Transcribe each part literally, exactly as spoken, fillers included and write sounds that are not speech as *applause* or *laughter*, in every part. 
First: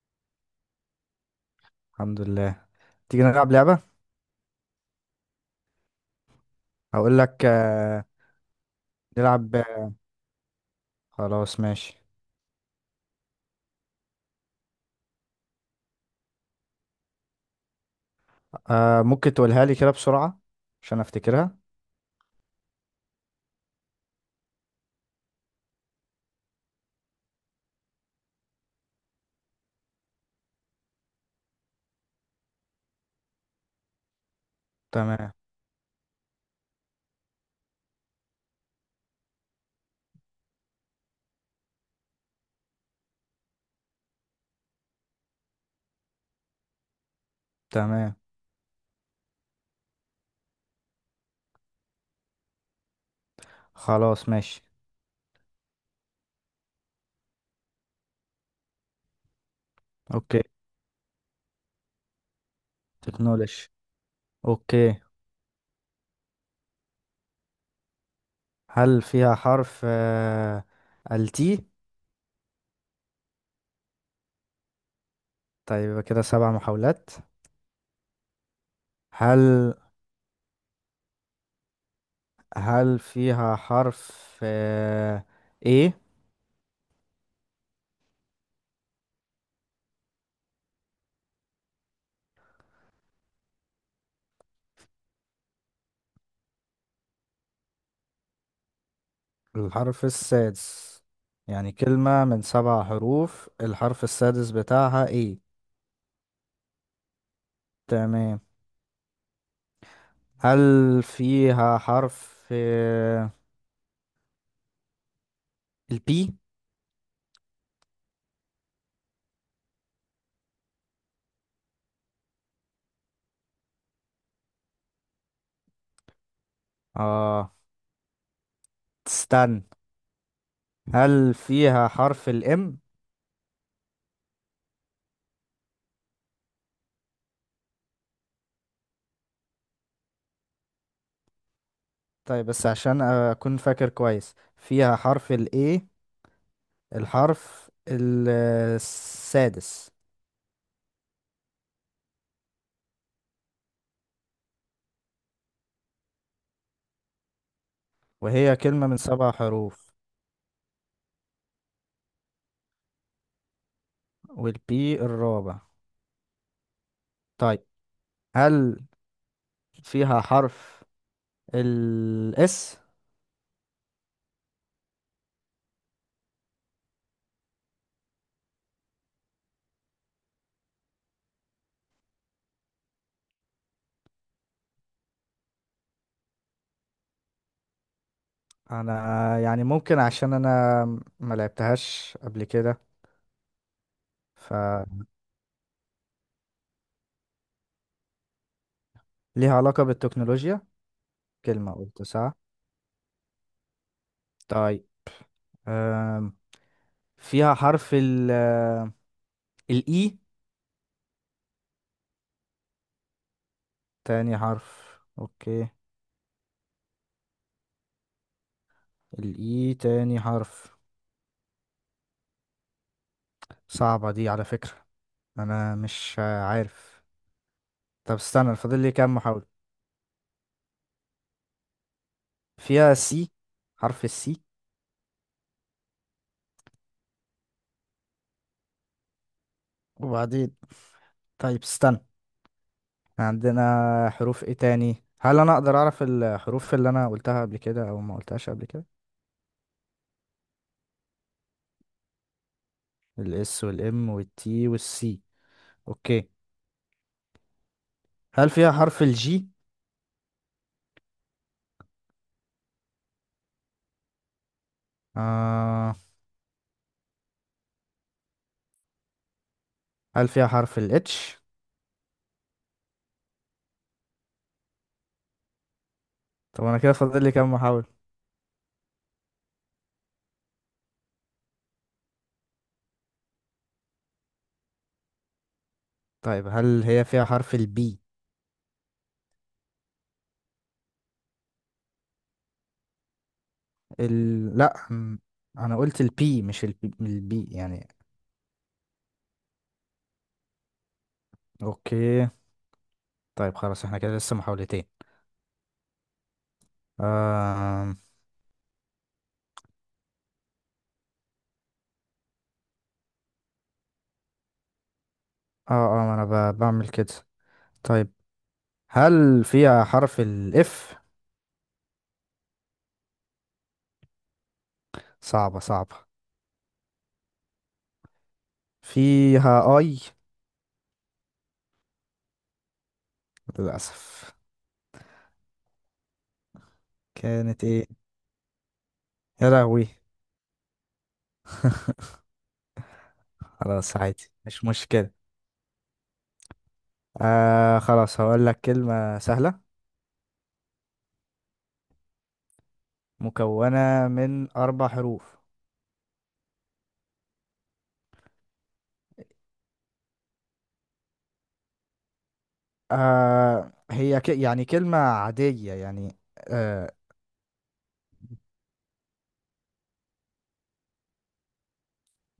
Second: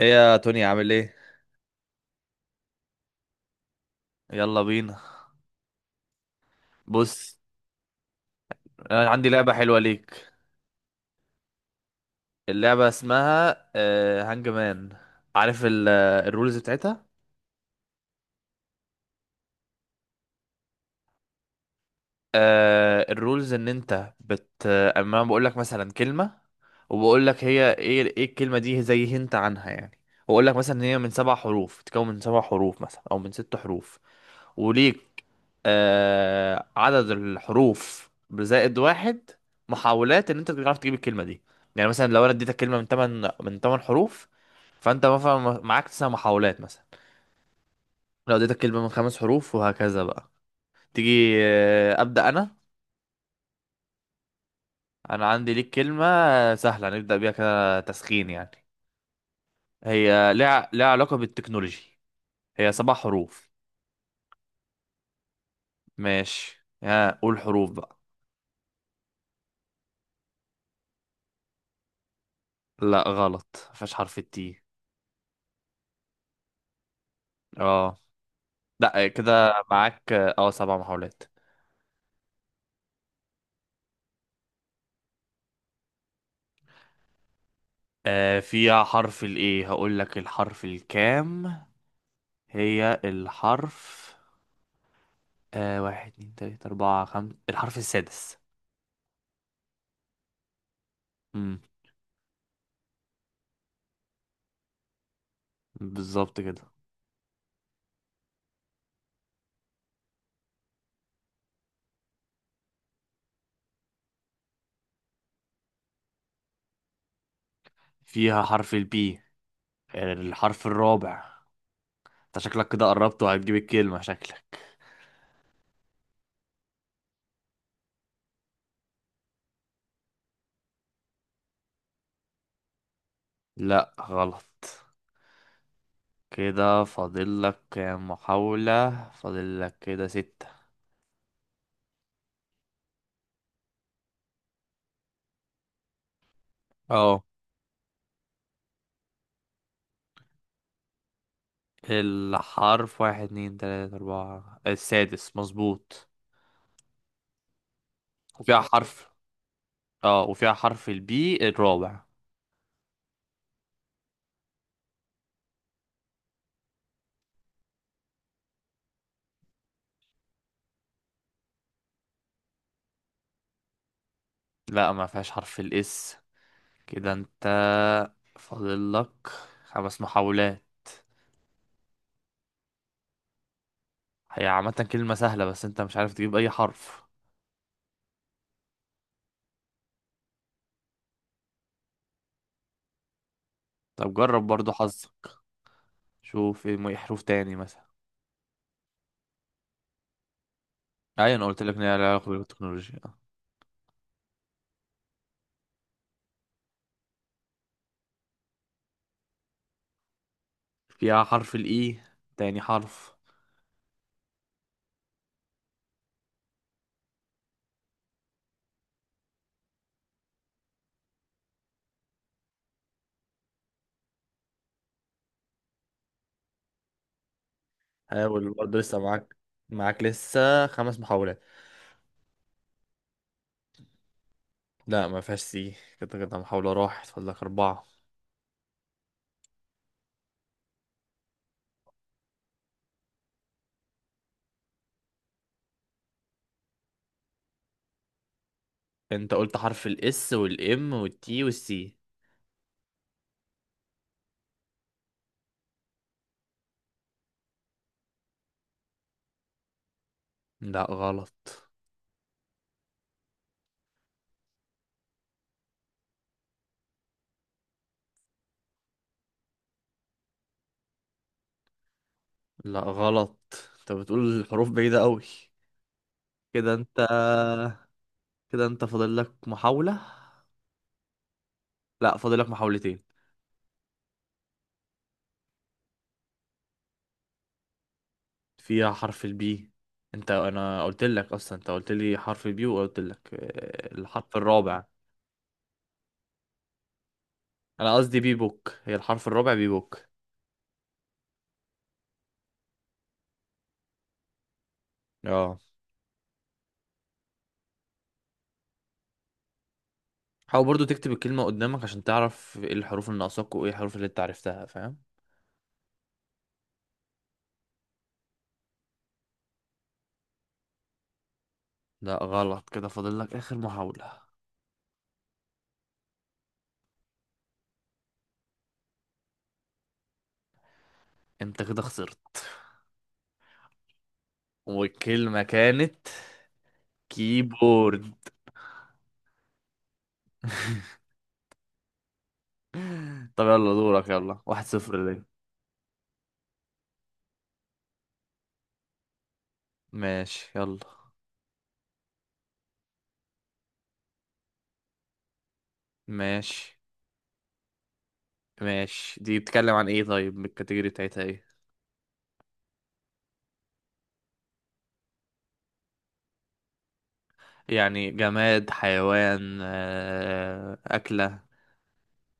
ايه يا توني، عامل ايه؟ الحمد لله. تيجي نلعب لعبة؟ يلا بينا. هقول بص، لك. آه، انا عندي لعبة نلعب. حلوة آه، ليك. خلاص ماشي. اللعبة اسمها آه، هانج مان. عارف ال- آه، الرولز بتاعتها؟ آه، ممكن تقولها لي كده بسرعة عشان افتكرها. آه الرولز ان انت بت اما أنا بقول لك مثلا كلمه، وبقول لك هي ايه ايه الكلمه دي، زي هنت عنها يعني. واقول لك مثلا ان هي من سبع حروف تتكون من سبع حروف مثلا، او من ست حروف. وليك تمام. آه عدد الحروف بزائد واحد محاولات، ان انت تعرف تجيب الكلمه دي. يعني مثلا لو انا اديتك كلمه من ثمان من ثمان حروف، فانت مثلا معاك تسع محاولات مثلا. تمام لو اديتك كلمه من خمس حروف، وهكذا بقى. تيجي؟ آه، ابدا انا خلاص ماشي. انا عندي ليك كلمة سهلة، نبدأ بيها كده تسخين يعني. هي اوكي. لها لها علاقة بالتكنولوجي. هي سبع حروف. تكنولوجي. اوكي. ماشي، ها قول حروف بقى. هل فيها حرف آه، التي؟ لا غلط، مفيهاش حرف التي. طيب يبقى كده سبع محاولات. اه، لا كده هل معاك اه سبع محاولات. هل فيها حرف آه، ايه؟ آه فيها حرف الايه. هقول لك الحرف الكام. هي الحرف آه واحد اتنين تلاتة أربعة خمسة، الحرف السادس. الحرف السادس. امم. يعني كلمة من سبع حروف، الحرف السادس بتاعها ايه؟ بالظبط كده. تمام. هل فيها حرف آه، البي؟ فيها حرف البي، الحرف الرابع. انت شكلك كده قربت وهتجيب الكلمة، شكلك. اه، استنى. هل فيها حرف الام؟ لا غلط. كده فاضل لك كام محاولة؟ فاضل لك كده ستة. طيب، بس عشان اكون فاكر كويس، فيها حرف الاي اه. الحرف ال- آه، السادس؟ الحرف واحد اتنين تلاتة أربعة، السادس مظبوط. وهي وفيها كلمة من حرف سبع حروف، اه وفيها حرف البي الرابع. والبي الرابع؟ طيب. هل فيها حرف الاس؟ لا، ما فيهاش حرف الاس. كده انت فاضل لك خمس محاولات. هي عامة كلمة سهلة، بس انت مش عارف تجيب اي حرف. انا يعني ممكن عشان انا ما لعبتهاش قبل كده. طب جرب برضو فليها حظك. شوف ايه م- إيه حروف تاني مثلا. علاقة بالتكنولوجيا. ايوه انا قلت كلمة لك ان هي قلت لها علاقه صح. بالتكنولوجيا. طيب. آم، فيها حرف ال الإي فيها حرف الاي، تاني حرف. تاني حرف؟ أوكي. الإي تاني حرف. صعبة دي على فكرة. أنا مش عارف. طب حاول استنى، برضه، فاضل لي لسه كام معاك محاولة؟ معاك لسه خمس محاولات. فيها سي حرف السي؟ لا، ما فيهاش سي. كده كده محاولة راحت، فاضل لك أربعة. وبعدين؟ طيب استنى، عندنا حروف إيه تاني؟ هل أنا أقدر أعرف الحروف اللي أنا قلتها قبل كده أو ما قلتهاش قبل كده؟ أنت قلت حرف الإس والإم والتي والسي. الإس والإم والتي والسي. أوكي. هل فيها حرف الجي؟ لا غلط. آه. هل فيها حرف ال H؟ لا غلط. أنت بتقول الحروف بعيدة أوي. طب كده انا كده أنت، فاضل لي كام محاولة؟ كده أنت فاضل لك محاولة. لا، فاضل لك محاولتين. طيب هل هي فيها حرف ال B؟ فيها حرف البي. انت انا قلت لك اصلا، انت قلت لي حرف البي وقلت لك آه، الحرف ال... الرابع. لا، م- انا قلت ال P مش ال B ال B يعني. انا قصدي بي بوك، هي الحرف الرابع بي بوك. اوكي. طيب خلاص احنا كده لسه محاولتين. اه. آم، حاول برضو تكتب الكلمة قدامك عشان تعرف ايه الحروف اللي ناقصاك وايه الحروف اللي انت عرفتها، فاهم؟ اه اه. ما انا ب... بعمل كده. طيب هل فيها حرف ال F؟ لا غلط. كده فاضل لك اخر محاولة. صعبة صعبة. فيها I. انت كده خسرت. للأسف. والكلمة كانت كانت ايه؟ كيبورد. يا لهوي. *laughs* *laughs* طب يلا خلاص، دورك عادي، يلا، واحد مش صفر مشكلة. ليه. آه، خلاص هقول لك كلمة سهلة ماشي يلا. مكونة من أربع حروف. ماشي. ماشي، دي بتتكلم عن ايه؟ طيب الكاتيجوري بتاعتها ايه؟ آه، هي ك يعني كلمة عادية يعني. آه. يعني جماد، حيوان، آه، أكلة،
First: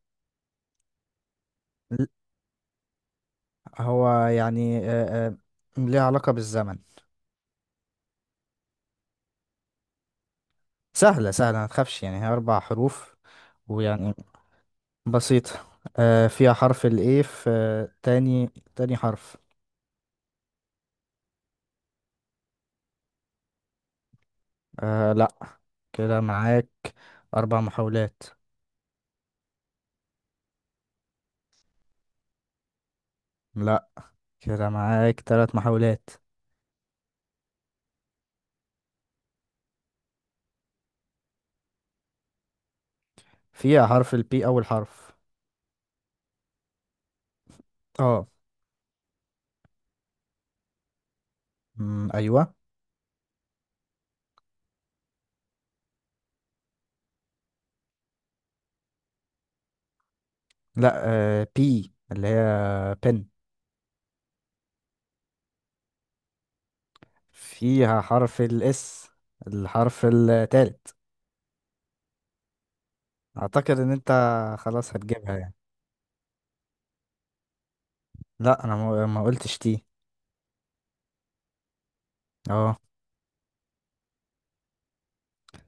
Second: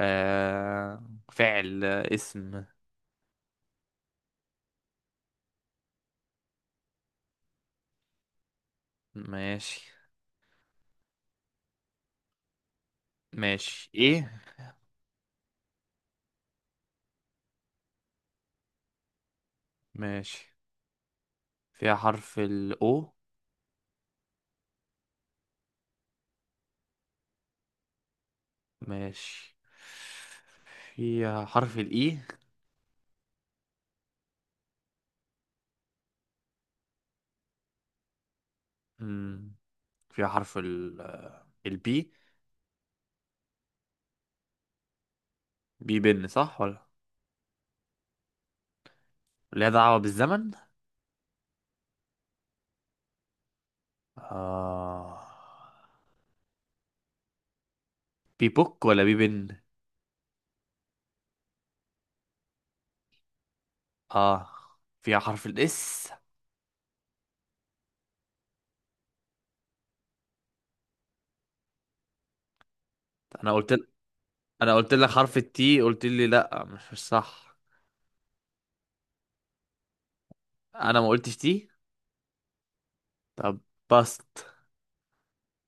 آه، فعل، ل- آه، اسم؟ هو يعني آه آه ليها علاقة بالزمن. ماشي. سهلة سهلة، ما تخافش، يعني هي أربع حروف. ماشي، ويعني ايه؟ بسيطة. آه، فيها حرف الإيه في آه تاني. تاني حرف. ماشي. فيها حرف الاو؟ آه لأ. كده معاك أربع محاولات. ماشي. فيها حرف الاي؟ لأ، كده معاك تلات محاولات. مم. فيها حرف ال البي. فيها حرف البي أول حرف؟ بي بن، صح ولا؟ اه. ليها دعوة بالزمن؟ مم، أيوة. آه. بي بوك ولا بي بن؟ لا، آه بي اللي هي بن. اه. فيها حرف الاس. فيها حرف الاس الحرف التالت؟ انا قلت اعتقد ان انت انا قلت خلاص لك حرف هتجيبها يعني. التي، قلت لي لا مش مش صح. لا انا ما ما قلتش تي. انا ما قلتش تي. اه. طب، باست.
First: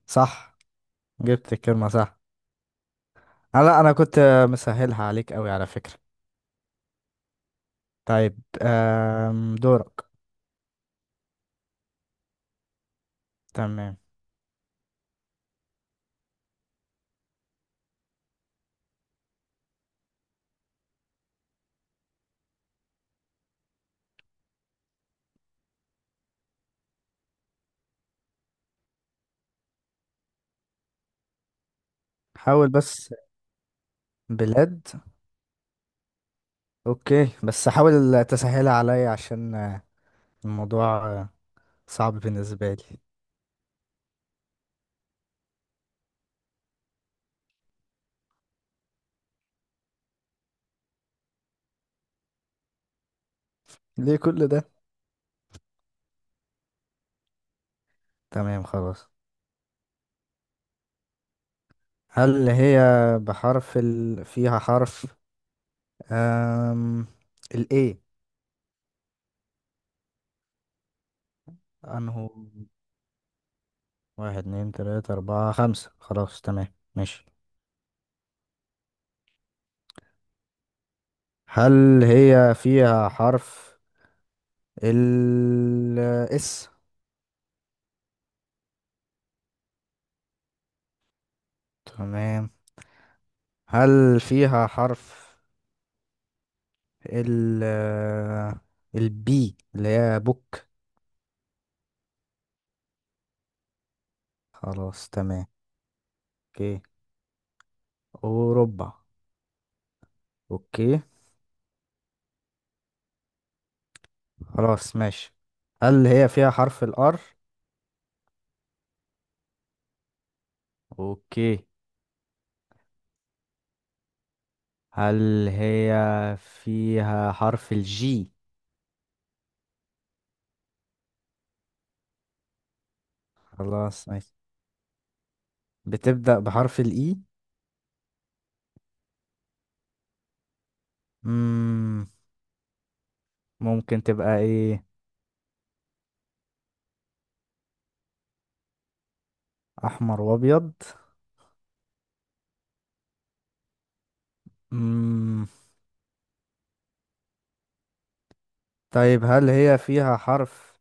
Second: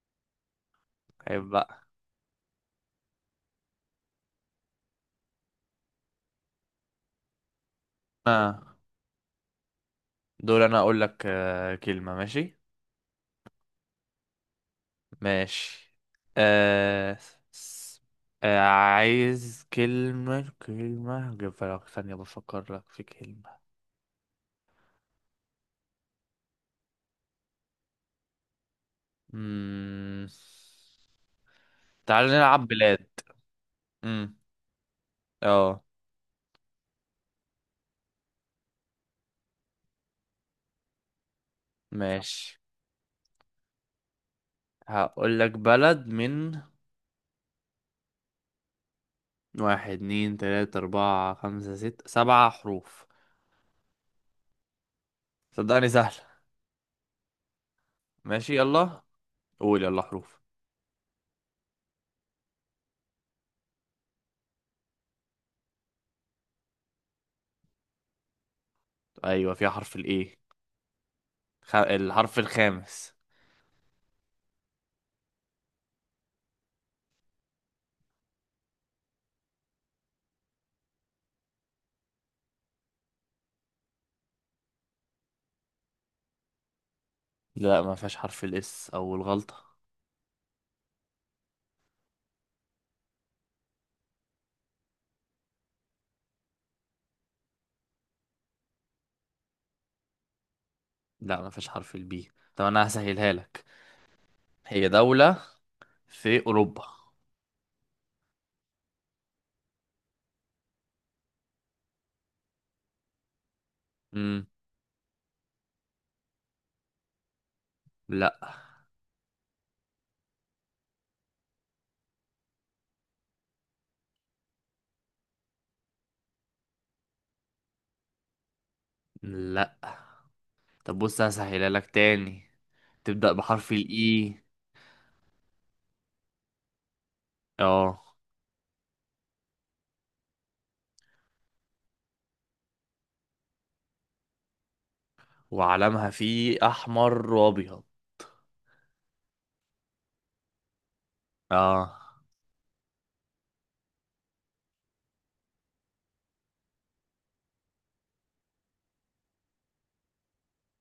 صح، عيب جبت بقى. الكلمة صح. آه، لا انا كنت مسهلها عليك قوي على فكرة. طيب. آه. آم، دورك. دور انا اقول لك آه كلمة، ماشي. تمام. ماشي. آه. س- آه عايز كلمة، كلمة جيب لك ثانية، بفكر لك في كلمة. مم. تعال نلعب حاول بلاد. بس. مم. بلاد. اه اوكي، بس حاول تسهلها عليا عشان آه، الموضوع آه، صعب ماشي. بالنسبة لي. هقول لك بلد من واحد اتنين تلاتة أربعة خمسة ستة سبعة حروف. ليه كل ده؟ صدقني سهل. ماشي تمام يلا. خلاص. قول يلا حروف. هل هي بحرف ال... فيها حرف أم... ال A؟ ايوه فيها حرف الايه، خ... أنه، الحرف الخامس. واحد اتنين تلاتة أربعة خمسة، خلاص تمام ماشي. هل هي فيها حرف ال S؟ لا ما فيهاش حرف الاس، او الغلطة. تمام. هل فيها حرف ال ال B اللي هي بوك؟ لا ما فيهاش حرف البي. طب انا هسهلها لك. هي خلاص دولة تمام. في اوكي. اوروبا. أوروبا. اوكي. امم. خلاص ماشي. هل هي فيها حرف الار؟ لا. اوكي. هل هي فيها حرف الجي؟ لا. طب بص، هسهلها لك تاني. تبدأ بحرف خلاص ماشي. الاي. بتبدأ بحرف الإي. اه. مم. ممكن تبقى إيه؟ وعلمها فيه احمر وابيض. أحمر وأبيض. اه. مم. طيب هل هي فيها حرف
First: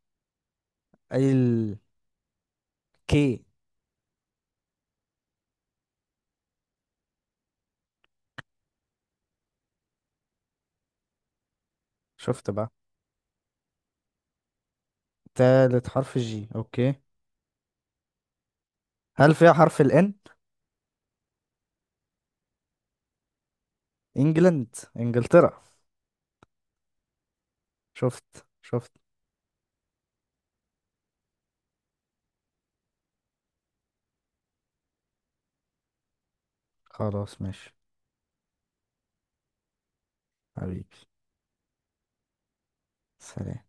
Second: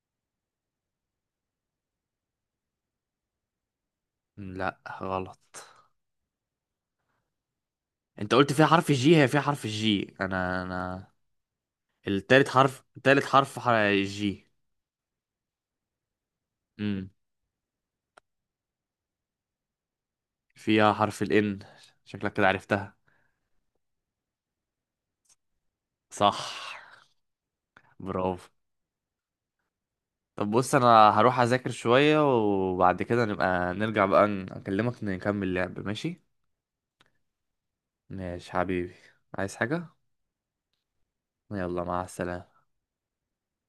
ال كي؟ لا غلط. انت قلت فيها حرف الجي، هي فيها حرف الجي. انا انا التالت شفت بقى. حرف تالت حرف ح- جي. تالت حرف الجي أوكي. امم. هل فيها حرف الإن؟ فيها حرف الان. شكلك كده عرفتها. إنجلند إنجلترا. صح. شفت برافو. شفت. طب بص، انا هروح اذاكر شوية، وبعد كده نبقى نرجع بقى، ن- اكلمك نكمل لعب، ماشي؟ خلاص ماشي ماشي حبيبي. عايز حاجة؟ حبيبي. يلا، مع السلامة. سلام.